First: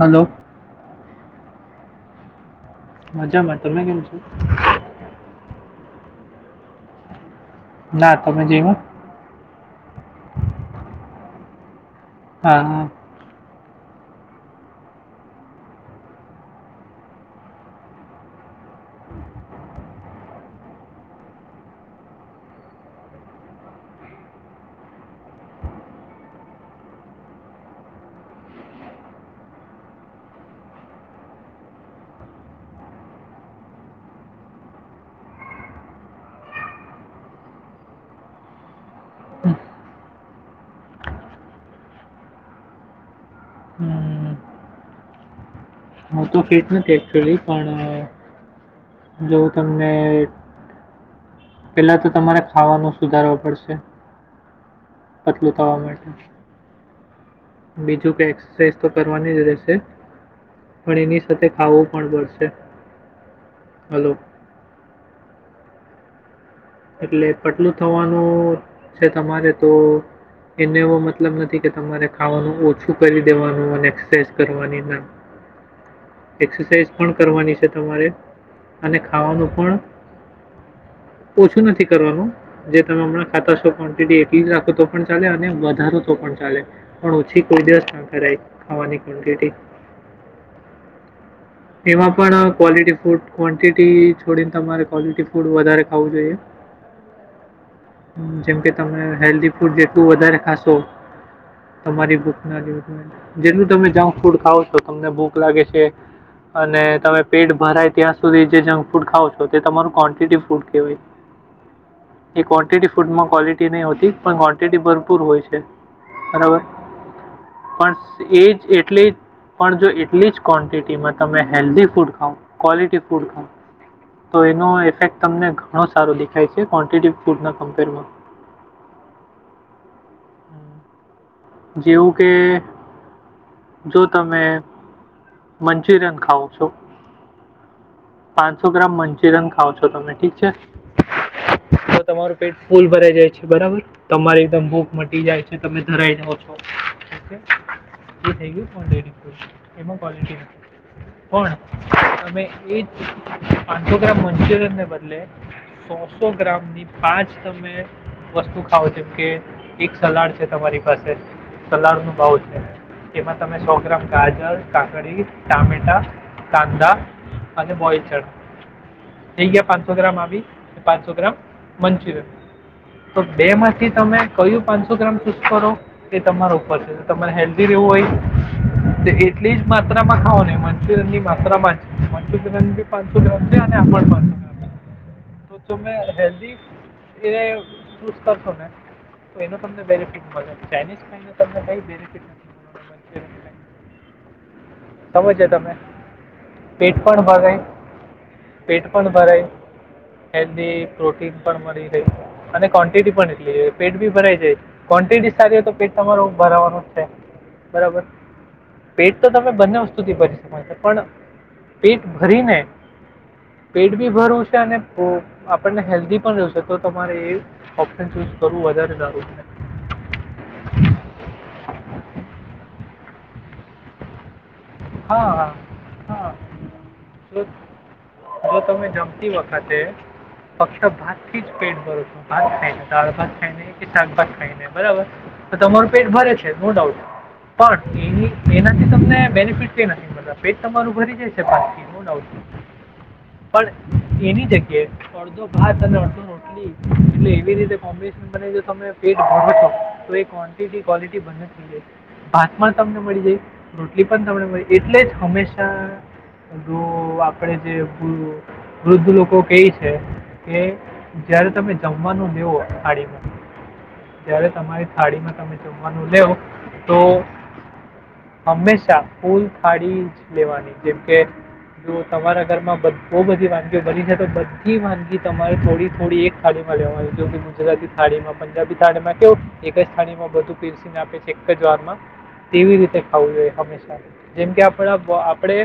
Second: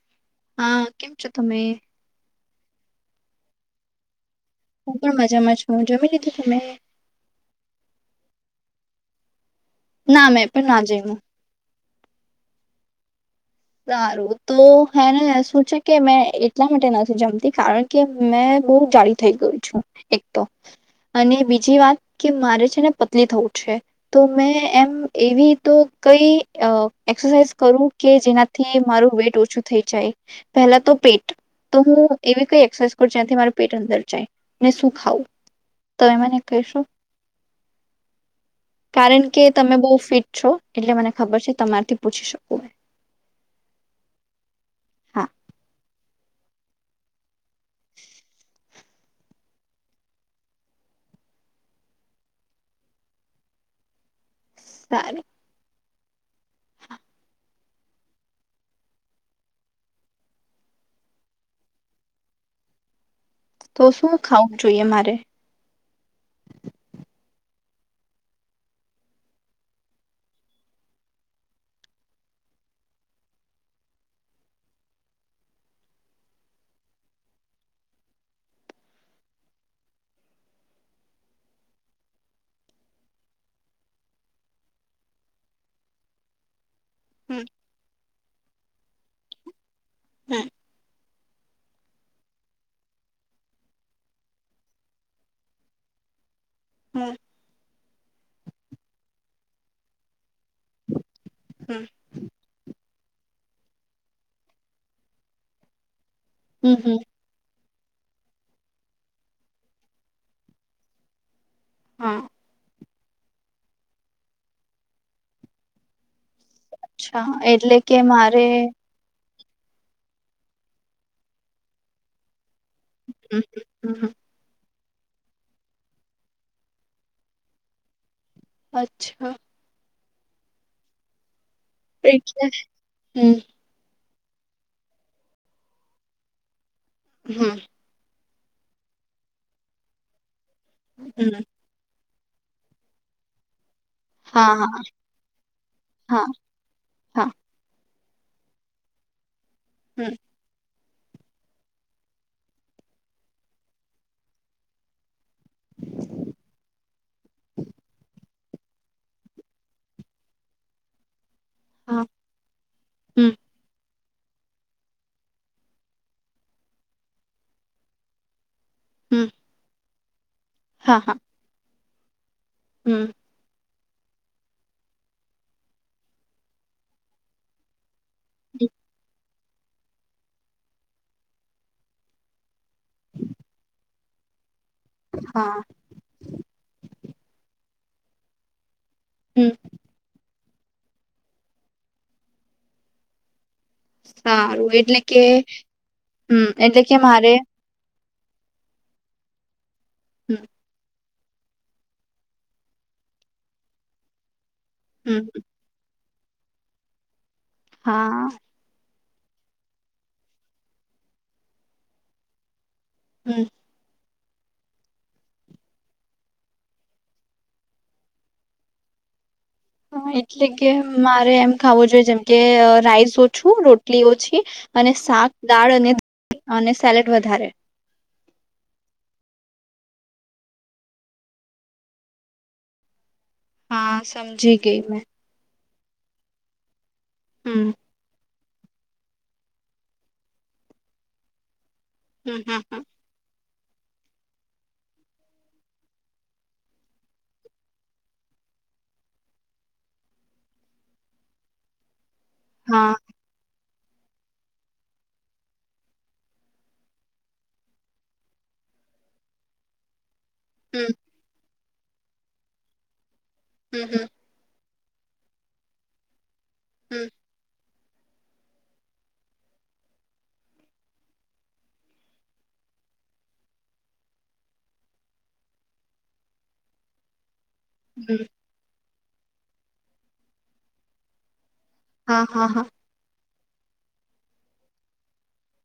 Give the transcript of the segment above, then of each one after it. Hello હા કેમ છતો મે મજામાં તમે કેમ છો હું પણ મજામાં છું જમી લીધું તમે ના તમે જઓ ના મેં પણ ના જયું હા હા સારું તો હને શું છે કે મેં એટલા માટે નથી જમતી કારણ કે મેં બહ જાડીી થઈ ગયું છું એક તો અને બીજી વાત કે મારે છે ને પતલી થવું છે તો મેં એમ એવી તો કઈરસાઇઝ કરું કે જેના થી મારું વેટ ઓછું થઈ જાય પહેલા તો પેટ તો હું એવી કઈ એસરસાઇઝ કરું જ્યાંથી માર પેટ અંદર જાય અને શું ખાવું તમે મને કહીશો કારણ કે તમે બહ ફિટ છો એટલે મને ખબર છે તમારથી પૂછી શકો હમ હા હું તો ફિટ નથી એકક્ચુઅલી પણ [inaudible] જોવું તમને પેલા તો તમારે ખાવાનું સુધારવ પડશે સારું પતલુંતાવા માટે બીજું ક એક્સરસાઇઝ તો કરવાની જ રહેશે પણ એની સાથે ખાવું પણ પડશે તો હલો શું ખાવું જોઈએ મારે એટલે પટલું થવાનું છે તમારે તો એને એવો મતલબ નથી કે તમારે ખાવાનું ઓછું કરી દેવાનું અને એક્સરસાઇઝ કરવાની ના એક્સરસાઇઝ પણ કરવાની છે તમારે અને ખાવાનું પણ ઓછું નથી કરવાનું જે તમે હમણાં ખાતા છો ક્વોન્ટિટી એટલી જ રાખો તો પણ ચાલે અને વધારો તો પણ ચાલે પણ હમ ઓછી કોઈ દિવસ ના ખવાની ક્ન્ટટી હમ એમાં પણ ક્વલિટી ફૂડ ક્વન્ટિટી છોડીને તમારે ક્વલટી ફૂડ વધારે [inaudible] હમ જેમ કે તમે હેલ્ધ ફૂડ જેટલું વધારે ખાશો હમ તમારી બુક જેલું તમે જંક ફૂડ ખાવ તો તમને ભૂખ લાગે છે હમ અને હમ તમે પેટ ભરાય ત્યાં સુધી જે જંક ફૂડ ખાવઓ છો તે તમારું ક્વોન્ટિટી ફૂડ કે હોય હા કન્ટિટી ફૂડમાં ક્વોલિટી નહીં હોતી પણ ક્વોન્ટિટી ભરપૂર હોય છે બરાબર અચ્છા એટલે પણ કે મારે એ જ એટલી પણ જો એટલી જ ક્વોન્ટિટીમાં તમે હેલ્ધી ફૂડ ખાવ ક્લિટી ફૂડ હમ હમ હમ તો એનો ફે તમને ઘણો સારો દેખાય છે ક્વોન્ટિટી ફૂડના કમ્પેરમાં અચ્છા [inaudible] જેવું કે એટલે હમ જો તમે મંચુરિયન ખાવ છો [inaudible] પાંચસો ગ્રામ મંચુરિયન ખાવ છો તમે ઠીક છે હમ તો તમારું પેટ ફૂલ ભરાઈ જાય છે બરાબર તમારી હા એકદમ હા ભૂખ મટી જાય છે તમે ધરાઈ હા જાવ છો [inaudible] હા [inaudible] હમ [inaudible] પણ અમે એજ આથોગ્રામ મંચુરિયનને બદલે સોસો ગ્રામની પાંચ તમે વસ્તુ ખાાવ જેમ કે એક સલાડ છે તમારી પાસે સલાડ હા નું ભાવ છે હમ એમાં તમે સો ગ્રામ ગાજર કાકડી ટમેટા કાંદા અને બોયલચટ હમ થઠીયા પાંચ સુધરામાં આવીી હા પાંચસો હા ગ્રામ મંચરે હમ તો બે માં થી તમે કયું પાંચસો ગ્રામ શુસ્ કરો એ તમારા ઉપર છે તમારે હેલ્ધી રહેવું હોય તો [inaudible] એટલી જ માત્રામાં ખાાવો ને મંચુરિયન ની માત્રામાં જ મંચુરિયન પાંચસો લે અને આપણ પાં તો હા તુંમેમે હેલ્દીી એ ચૂઝ કરશો ને તો હમ એનો તમને બેનિફિટ મળે. ચાઇનીઝ. તમને કંઈ બેનિફિટ નથી. [unintelligible] સારું, એટલે કે સમજ્યા તમે હમ, એટલે કે મારે પેઠ પણ ભરાય. હમ એની પ્રોટીન પણ મળી અને ક્વોન્ટિટી પણ એટલી પેટ ભી ભરાય જાય. હમ ક્વોન્ટિટી સારી હો તો પેટ. તમારે ઊભા રહેવાનું છે. બરાબર હા. પેટ તો તમે બંને વસ્તુથી ભરી શકો છો, પણ પેટ ભરીને હમ. પેટ બી ભરવું છે અને આપણને હેલ્ધી પણ રહેશે, તો તમારે એ ઓપ્શન ચૂઝ કરવું વધારે સારું છે. હ. એટલે કે મારે એમ ખાવું જોઈએ, જેમ કે રાઈસ ઓછું, રોટલી. રોટલી ઓછી અને હા શાક હા દાળ અને હા અને સેલેડ જો વધારે. જો તમે જમતી વખતે ફક્ત ભાતથી જ પેટ ભરે છે. ભાત ખાય, દાળ‌ ભાત. કે હા શાકભાત સમજી ખાઈને ગઈ મેં બરોબર. તમારુ પેટ ભરે છે, નો ડાઉટ. હમ પણ એનાથી તમને બેફ [unintelligible] પેટ તમારું ભરી જાયશે, બાકી. હમ, હમ, હમ. પણ એની જગ્યાએ અડધો ભાત અને અડધો રોટલી, એટલે એવી રીતે કોમ્બિનેશન બને. તમે પેટ ભરો છો, તો એ કોન્ટીટી ક્વોલટી બને થઈ જાય છે. ભાત પણ હા તમને મળી જાય. રોટલી પણ તમે એટલે જ હંમેશા, જો આપણે જે વૃદ્ધ લોકો કહી છે. કે હમ જયારે તમે જમવાનું લેવો થાડી. હમ હમ જ્યારે તમારે થાળીમાં તમે જમવાનું લેવ. હમ તો હંમેશા. ફૂલ થાળી જ લેવાની, જેમકે જો તમારા ઘરમાં બઘી બહુ બધી વાનગીઓ બની છે, તો બધી વાનગી તમારે થોડી થોડી એક થાળી માં લેવાની, જો કે. થાળડીમાંં, હમ થાળીમાં. એક જ થાળી માં બધું પીરસીન આપે છે. દરમાં હા હા હા કેવી રીતે ખાવું જોઈએ. હંમેશા જેમકે આપ આપણે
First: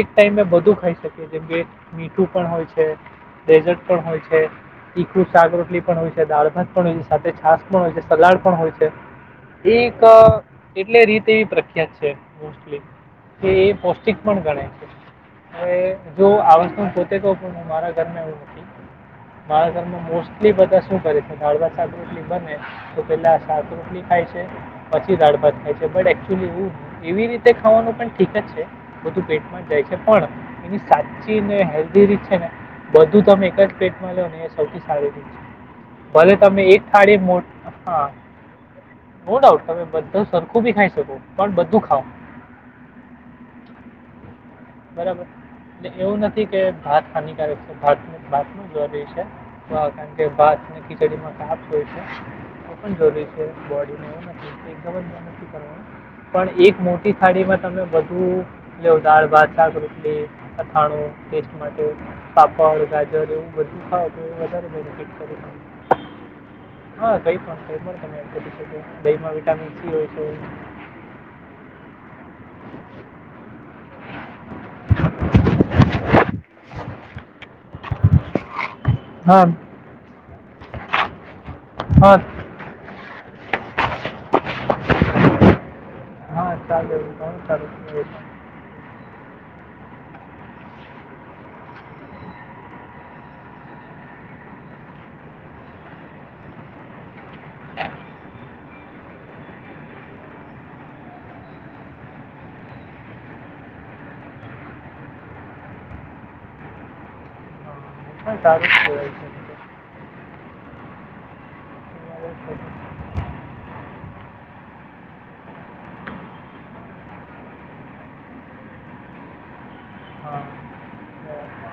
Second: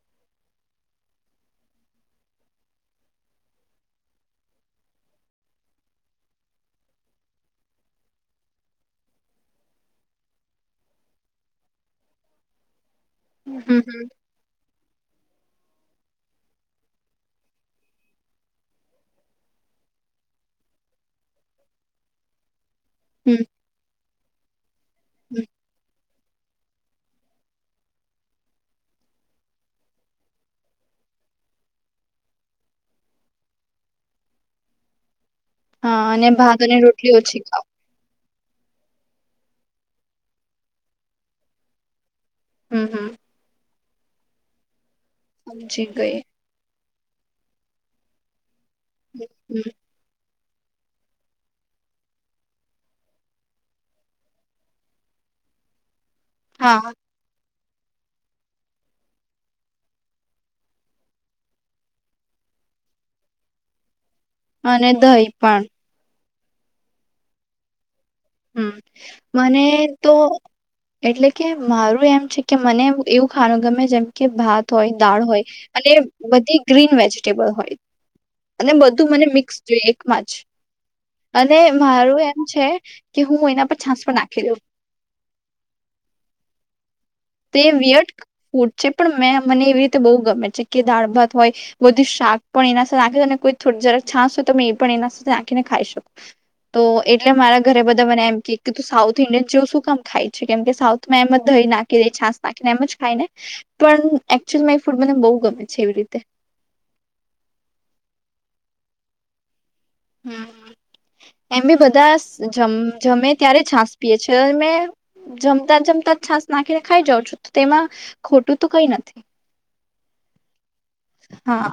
એક ટાઈમે બધું ખાઈ શકીએ જેમકે મીઠું પણ હોય છે ડેઝર્ટ પણ હોય છે ચીખું શાકરોટલી પણ હોય છે દાળ ભાત પણ હોય છે સાથે છાસ પણ હોય છે સલાડ પણ હોય છે એ એટલે રીતે એવી પ્રખ્યાત છે. [inaudible] કે એ હમ હમ પૌષ્ટિક પણ ગણેાય છે. હવે જો આ વસ્તુ પોતે તો મારા ઘર એવું નથી મારા ઘરમાં મોસ્ટલી બધા શું કરે છેક એટલી બને. તો પેલા હમ સાાક રોટલી ખાય છે પછી દાડ હમ ભાત ખાય છે બટ વું એવી રીતે તે ખાવાનું પણ ઠીક જ છે બધું પેટમાં જ જાય છે પણ એની સાચી ને હેલ્ધી રીત છે ને બધું તમે એક જ પેટમાં લો ને એ સૌથી સારી રીત છે. હા અને ભલે તમે ભાત અને એક થાળે રોટલી મો ઓછી ખાવ હા. નો ડાઉટ તમે બધ સરખું બી ખાઈ શકો પણ બધું ખાવ. હમ હમ. બરાબર સમજી એટલે ગઈ એવું નથી કે ભાત ખાની્ય ભાત ભાત છે હમ કારણ કે બાદ ખીચડીમાં કાફ હોય છે એ પણ જરૂરી છે બડી એક જ મન કર પણ એક હા મો ડીમાં તમે બધું લ દાળ ભાત શાક રોટલી અથાણું ટેસ્ટ માટે પાપડ ગાજર એવું બધું ખાવ. વધારે અને બેનિફિટ દહીં પણ કરી હા કઈ પણ કઈ પણ તમે એમ કરી હમ શકો દહીંમાં મને વિટામિન સી હોય તો છે એટલે કે મારું એમ છે કે મને એવું ખાનું ગમે જેમ કે ભાત હોય દાળ હોય અને બધી ગ્રીન વેજીટેબલ હોય અને બધું મને હા મિક્સ જોઈ એકમાં જ અને મારું હા એમ છે. કે હું એના પર નાખી દ હા ચાલે એવું ઘણું તે સારું કહેવાય છે. વટ ફૂટ છે પણ મેં મને એવી રી બ ગમે છે કે દાળ ભાત હોય બધું શાક પણ એનાખે જરાક છાસ હોય તમે એ પણ એના આખીને ખાઈ શકો તો એટલે ઘરે બધા મને એમ કેું સાઉથ ઇન્ડિયન જે શું કામ ખાય છે કેમ કે સાઉથમાં એમ જ દહી નાખી દ છાાસ નાખીને એમ જ ખાય ને પણ એકચુલી એ ફૂડ મને બહુ ગમે છે એવી રીતે હ સારું જ જોય છે. હમ એમ બી બધ તસ જમે ત્યારે છાસ પ છે મેં જમતા જ જમતા જ છાસ નાખીને ખાઈ જાઉં છું તેમાં ખોટું તો કઈ નથી. હા હા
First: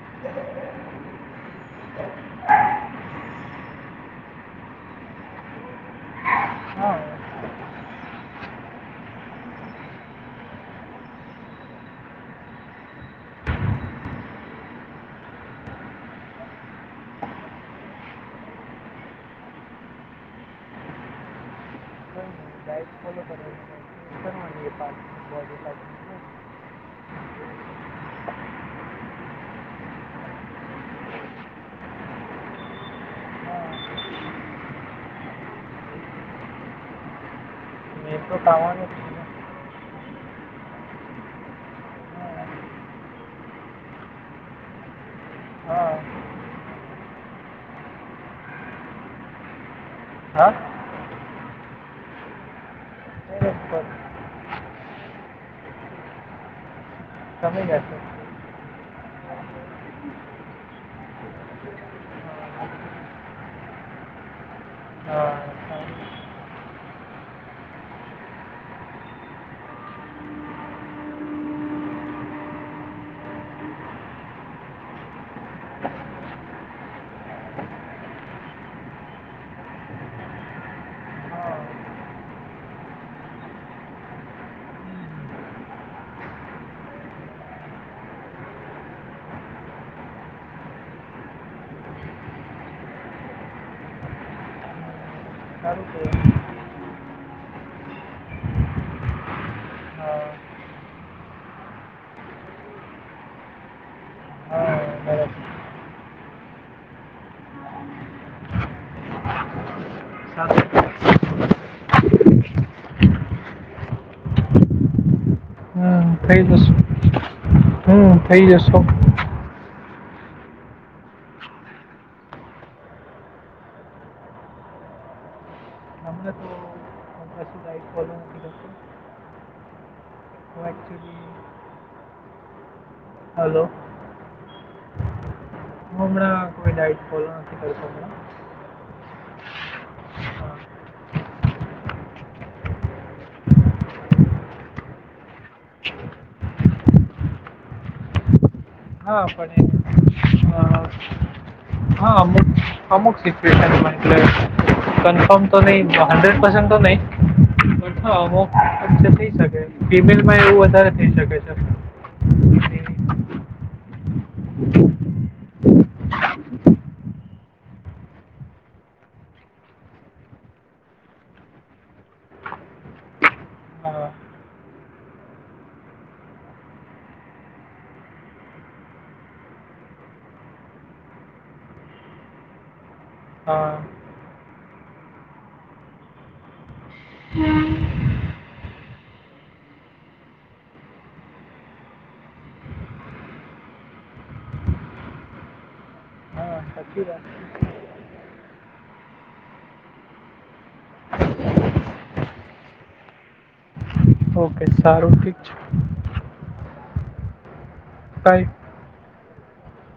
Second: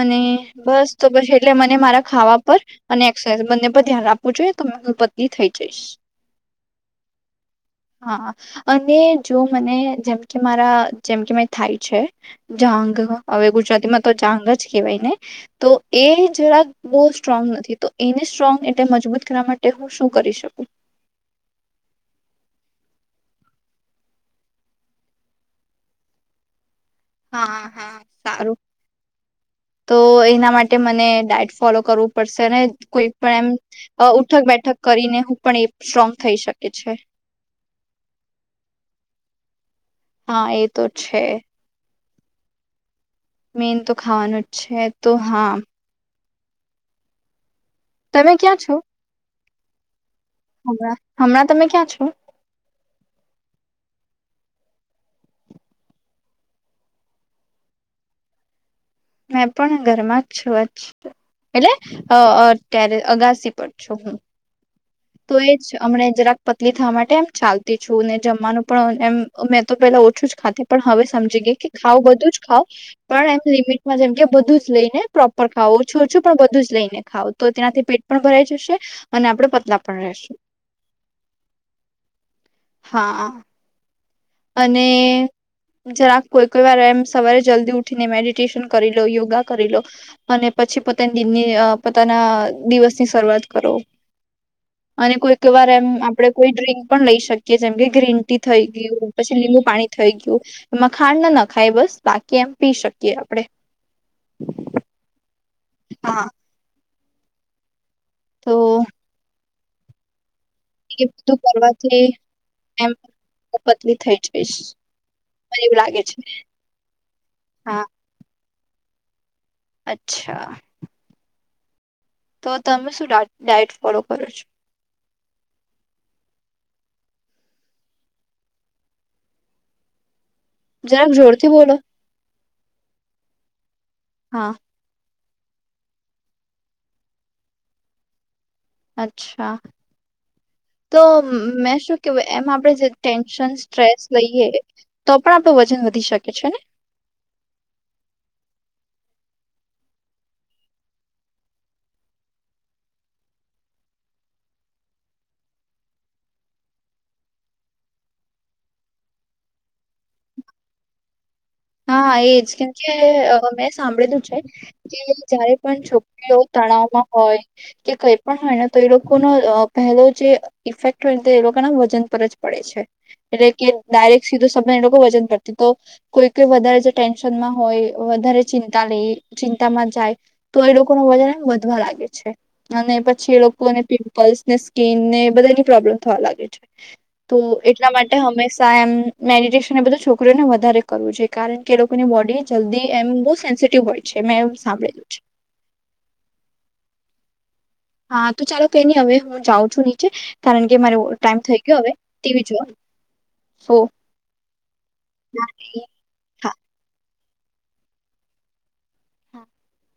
અને બસ તો બસ એટલે મને મારા ખાવા પર અને એક્સરસાઇઝ બંને પર ધ્યાન રાખવું જોઈએ તો હું બદલી થઇ જઈશ. હા કંઈ હા અને જો મને જેમ કે મારા જેમ કે મે થાય છે જહાંગ હવે ગુજરાતીમાં તો જાંગ જ કહેવાય ને તો એ જરાક બહુ સ્ટ્રોંગ નથી તો એને સ્ટ્રોંગ એટલે મજબૂત કરવા માટે હું શું કરી શકું નહીં ડાયટ ફોલો કરવાની કરવાની એ પાછું પાછું. હા હા સારું તો એના માટે મને ડાયટ ફોલો કરવું પડશે અને કોઈ પણ એમ હા ઉઠક બેઠક કરીને હું પણ એ સ્ટ્રોંગ થઈ શકે છે. મેં તો ખાવાનું હા એ તો છે. મેન તો ખાવાનું જ છે તો હા તમે ક્યાં છો. હા હ હમણાં તમે ક્યાં છો. ટેરેસ પર તમે જશે મેં પણ ઘરમાં જ છું એટલેત્યારે અગાસી પર છું હું. હા તો એ જ સારું. હમણા જરાક પતલી થવા માટે એમ ચાલતી છું ને જમવાનું પણ એમ મેં તો પેલા ઓછું જ ખાતી પણ હવે સમજી ગઈ કે ખાવ બધું જ ખાાવ પણ એમ લિમિટમાં જેમ કે બધું જ લઈને પ્રોપર ખાવ ઓછું ઓછું પણ બધું જ લઈને ખાવ તો તેનાથી પેટ પણ ભરાઈ જશે અને આપડે પતલા પણ રેશુ હા હા અને જરા કોઈ કોઈ વાર એમ સવારે જલ્દી ઉઠીને મેડિટેશન કરી લો યોગા કરી લો અને પછી પોતાની દિનની પોતાના દિવસની શરૂઆત કરો અને કોઈક વાર એમ સારું આપણે કહેવાય કોઈ ડ્રિંક પણ લઈ શકીએ જેમ કે ગ્રીન ટી થઈ ગયું પછી લીબુ પાણી થઈ હા ગયું એમાં ખાંડ ના ના ખાય બસ બાકી એમ પી શકીએ આપણેે હા બરાબર હા તો સારું એ બધું કરવાથી એમ પતલી થઈ જઈશ મને એવું લાગે છે થઈ જશે હા હમ થઈ જસ છો. અચ્છા તો તમે શું ડાયટ ફોલો કરો છો. હમણાં તો હું કશું ડાયટ ફોલો નથી કરતો હું જક એકચ્યુલી જોરથી બોલો હલો હા હું હમણાં કોઈ ડાયટ ફોલો નથી કરતો હમણાં અચ્છા અ, તો મેં શું કેવું એમ આપણેે જે ટેન્શન સ્ટ્રેસ લઈએ તો પણ આપણું વજન વધી શકે છે ને હા પણ એ હા અમુક અમુક સિચુએશમાં એટલે કનફર્મ તો નહી હન્ડ્રેડ પસનટ તો નહી અમુકચચે થઈ શકે ફિમેલમાં એવું વધારે થઈ શકે છે હા એજ કેમ કે મેં સાંભળેલું છે કે જયારે પણ છોકરીઓ તણાવમાં હોય કે કઈ પણ હોય ને તો એ લોકોનો પહેલો જે ઇફેક્ટ હોયને તો એ લોકોના વજન પર જ પડે છે એટલે કે હા ડાયરેક્ટ સીધો સમબ એ લોકો વજન પરથી તો કોઈ કે વધારે જે ટેન્શનમાં હોય વધારે ચિંતા લઈ ચિંતામાં જાય તો એ લોકો ન વજન એમ વધવા લાગે છે અને પછી એ હા લોકોને પિમ્પલ્સ ને સ્કીિનને બધાની પ્રોબ્લેમ થવા લાગે છે તો એટલા માટે હંમેશા એમ મેડિટેશન એ બધું છોકરીઓને વધારે કરવું જોઈએ. કારણ કે એ લોકોની બોડી જલ્દી એમ બો સેન્સિટિવ હોય છે મે એમ સાંભળેલું છે. હા સાચી વાત હા તો ચાલો કઈ નહી હવે હું જાઉં છું નીચે કારણ કે મારો ટાઈમ થઈ ગયો હવે ટીવી જોવાનું. ઓકે સારું ઠીક છે. હા બાય [inaudible]